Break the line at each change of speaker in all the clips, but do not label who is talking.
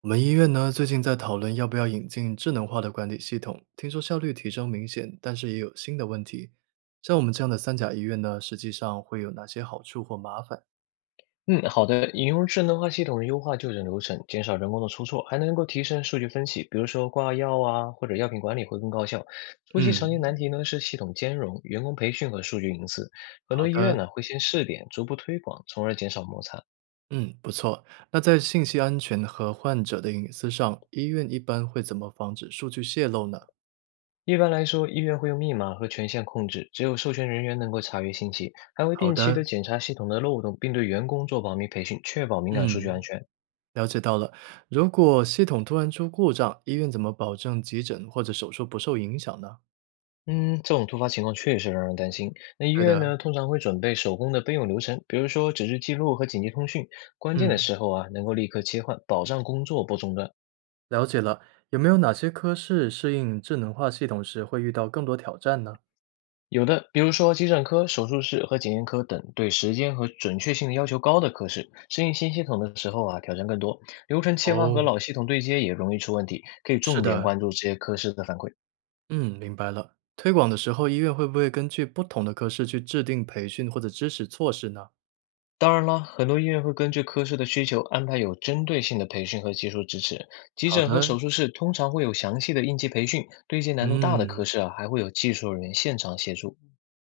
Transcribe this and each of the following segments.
我们医院呢，最近在讨论要不要引进智能化的管理系统，听说效率提升明显，但是也有新的问题。像我们这样的三甲医院呢，实际上会有哪些好处或麻烦？
嗯，好的。引用智能化系统优化就诊流程，减少人工的出错，还能够提升数据分析，比如说挂药啊，或者药品管理会更高效。初期常见难
嗯，
题呢是系统兼容、员工培训和数据隐私。很
好
多医院
的，
呢会先试点，逐步推广，从而减少摩擦。
嗯，不错。那在信息安全和患者的隐私上，医院一般会怎么防止数据泄露呢？
一般来说，医院会用密码和权限控制，只有授权人员能够查阅信息，还会
好
定期的
的，
检查系统的漏洞，并对员工做保密培训，确保敏感数据安
嗯，
全。
了解到了。如果系统突然出故障，医院怎么保证急诊或者手术不受影响呢？
嗯，这种突发情况确实让人担心。那医
对
院
的。
呢，通常会准备手工的备用流程，比如说纸质记录和紧急通讯，关键的
嗯。
时候啊，能够立刻切换，保障工作不中断。
了解了，有没有哪些科室适应智能化系统时会遇到更多挑战呢？
有的，比如说急诊科、手术室和检验科等，对时间和准确性的要求高的科室，适应新系统的时候啊，挑战更多。流程切换和
哦，
老系统对接也容易出问题，可以
是
重点
的，
关注这些科室的反馈。
嗯，明白了。推广的时候，医院会不会根据不同的科室去制定培训或者支持措施呢？
当然啦，很多医院会根据科室的需求安排有针对性的培训和技术支持。急
好
诊和
的，
手术室通常会有详细的应急培训，对接难度大的科
嗯，
室啊，还会有技术人员现场协助。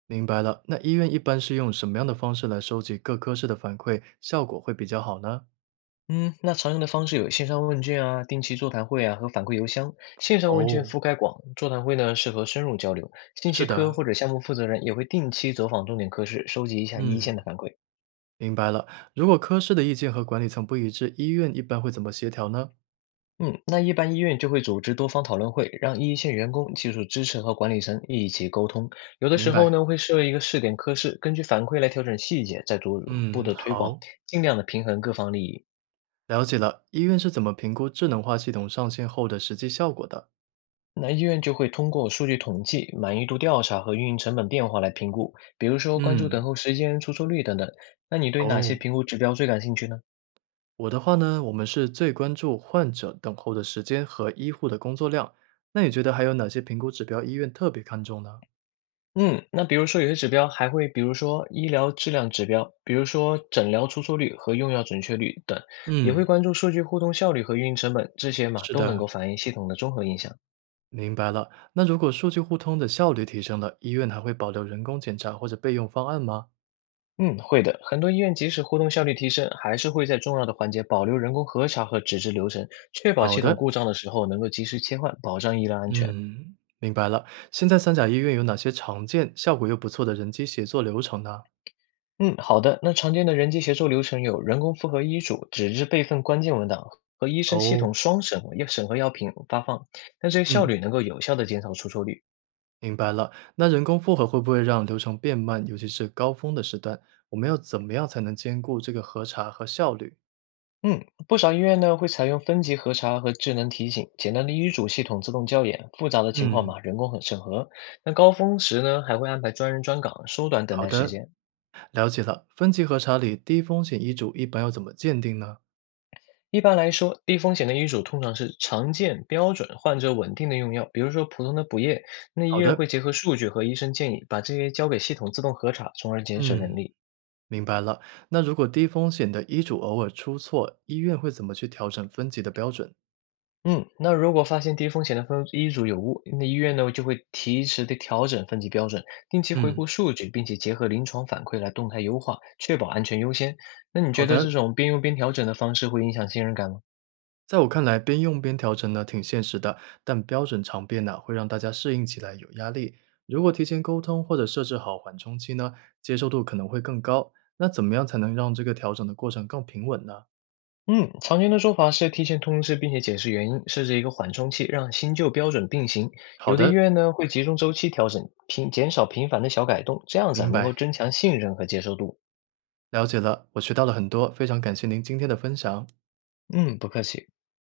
明白了。那医院一般是用什么样的方式来收集各科室的反馈，效果会比较好呢？
嗯，那常用的方式有线上问卷啊、定期座谈会啊和反馈邮箱。线上问卷
哦，
覆盖广，座谈会呢适合深入交流。信
是
息
的，
科或者项目负责人也会定期走访重点科室，收集一下一线
嗯，
的反馈。
明白了。如果科室的意见和管理层不一致，医院一般会怎么协调呢？
嗯，那一般医院就会组织多方讨论会，让一线员工、技术支持和管理层一起沟通。有的
明
时候
白，
呢，会设一个试点科室，根据反馈来调整细节，再逐步
嗯，
的推广，
好。
尽量的平衡各方利益。
了解了，医院是怎么评估智能化系统上线后的实际效果的？
那医院就会通过数据统计、满意度调查和运营成本变化来评估，比如说关注等
嗯，
候时间、出错率等等。那你对哪些
哦，
评估指标最感兴趣呢？
我的话呢，我们是最关注患者等候的时间和医护的工作量。那你觉得还有哪些评估指标医院特别看重呢？
嗯，那比如说有些指标还会，比如说医疗质量指标，比如说诊疗出错率和用药准确率等，也会
嗯，
关注数据互动效率和运营成本，这些嘛
是
都能
的，
够反映系统的综合影响。
明白了。那如果数据互通的效率提升了，医院还会保留人工检查或者备用方案吗？
嗯，会的，很多医院即使互动效率提升，还是会在重要的环节保留人工核查和纸质流程，确保
好
系统
的，
故障的时候能够及时切换，保障医疗安全。
嗯，明白了。现在三甲医院有哪些常见、效果又不错的人机协作流程呢？
嗯，好的。那常见的人机协作流程有人工复核医嘱、纸质备份关键文档和医生系
哦。
统双审核要审核药品发放，那这个效
嗯。
率能够有效的减少出错率。
明白了，那人工复核会不会让流程变慢，尤其是高峰的时段？我们要怎么样才能兼顾这个核查和效率？
嗯，不少医院呢会采用分级核查和智能提醒，简单的医嘱系统自动校验，复杂的情况
嗯，
嘛人工很审核。那高峰时呢还会安排专人专岗，缩短等
好
待时
的，
间。
了解了。分级核查里低风险医嘱一般要怎么鉴定呢？
一般来说，低风险的医嘱通常是常见、标准、患者稳定的用药，比如说普通的补液。那医
好
院会
的，
结合数据和医生建议，把这些交给系统自动核查，从而节省人
嗯，
力。
明白了。那如果低风险的医嘱偶尔出错，医院会怎么去调整分级的标准？
嗯，那如果发现低风险的分医嘱有误，那医院呢就会及时的调整分级标准，定期回
嗯，
顾数据，并且结合临床反馈来动态优化，确保安全优先。那你
好
觉得这
的，
种边用边调整的方式会影响信任感吗？
在我看来，边用边调整呢挺现实的，但标准常变呢，会让大家适应起来有压力。如果提前沟通或者设置好缓冲期呢，接受度可能会更高。那怎么样才能让这个调整的过程更平稳呢？
嗯，常见的做法是提前通知并且解释原因，设置一个缓冲期，让新旧标准并行。
好
有的医
的，
院呢会集中周期调整，频减少频繁的小改动，这样子啊
明
能够
白，
增强信任和接受度。
了解了，我学到了很多，非常感谢您今天的分享。
嗯，不客气。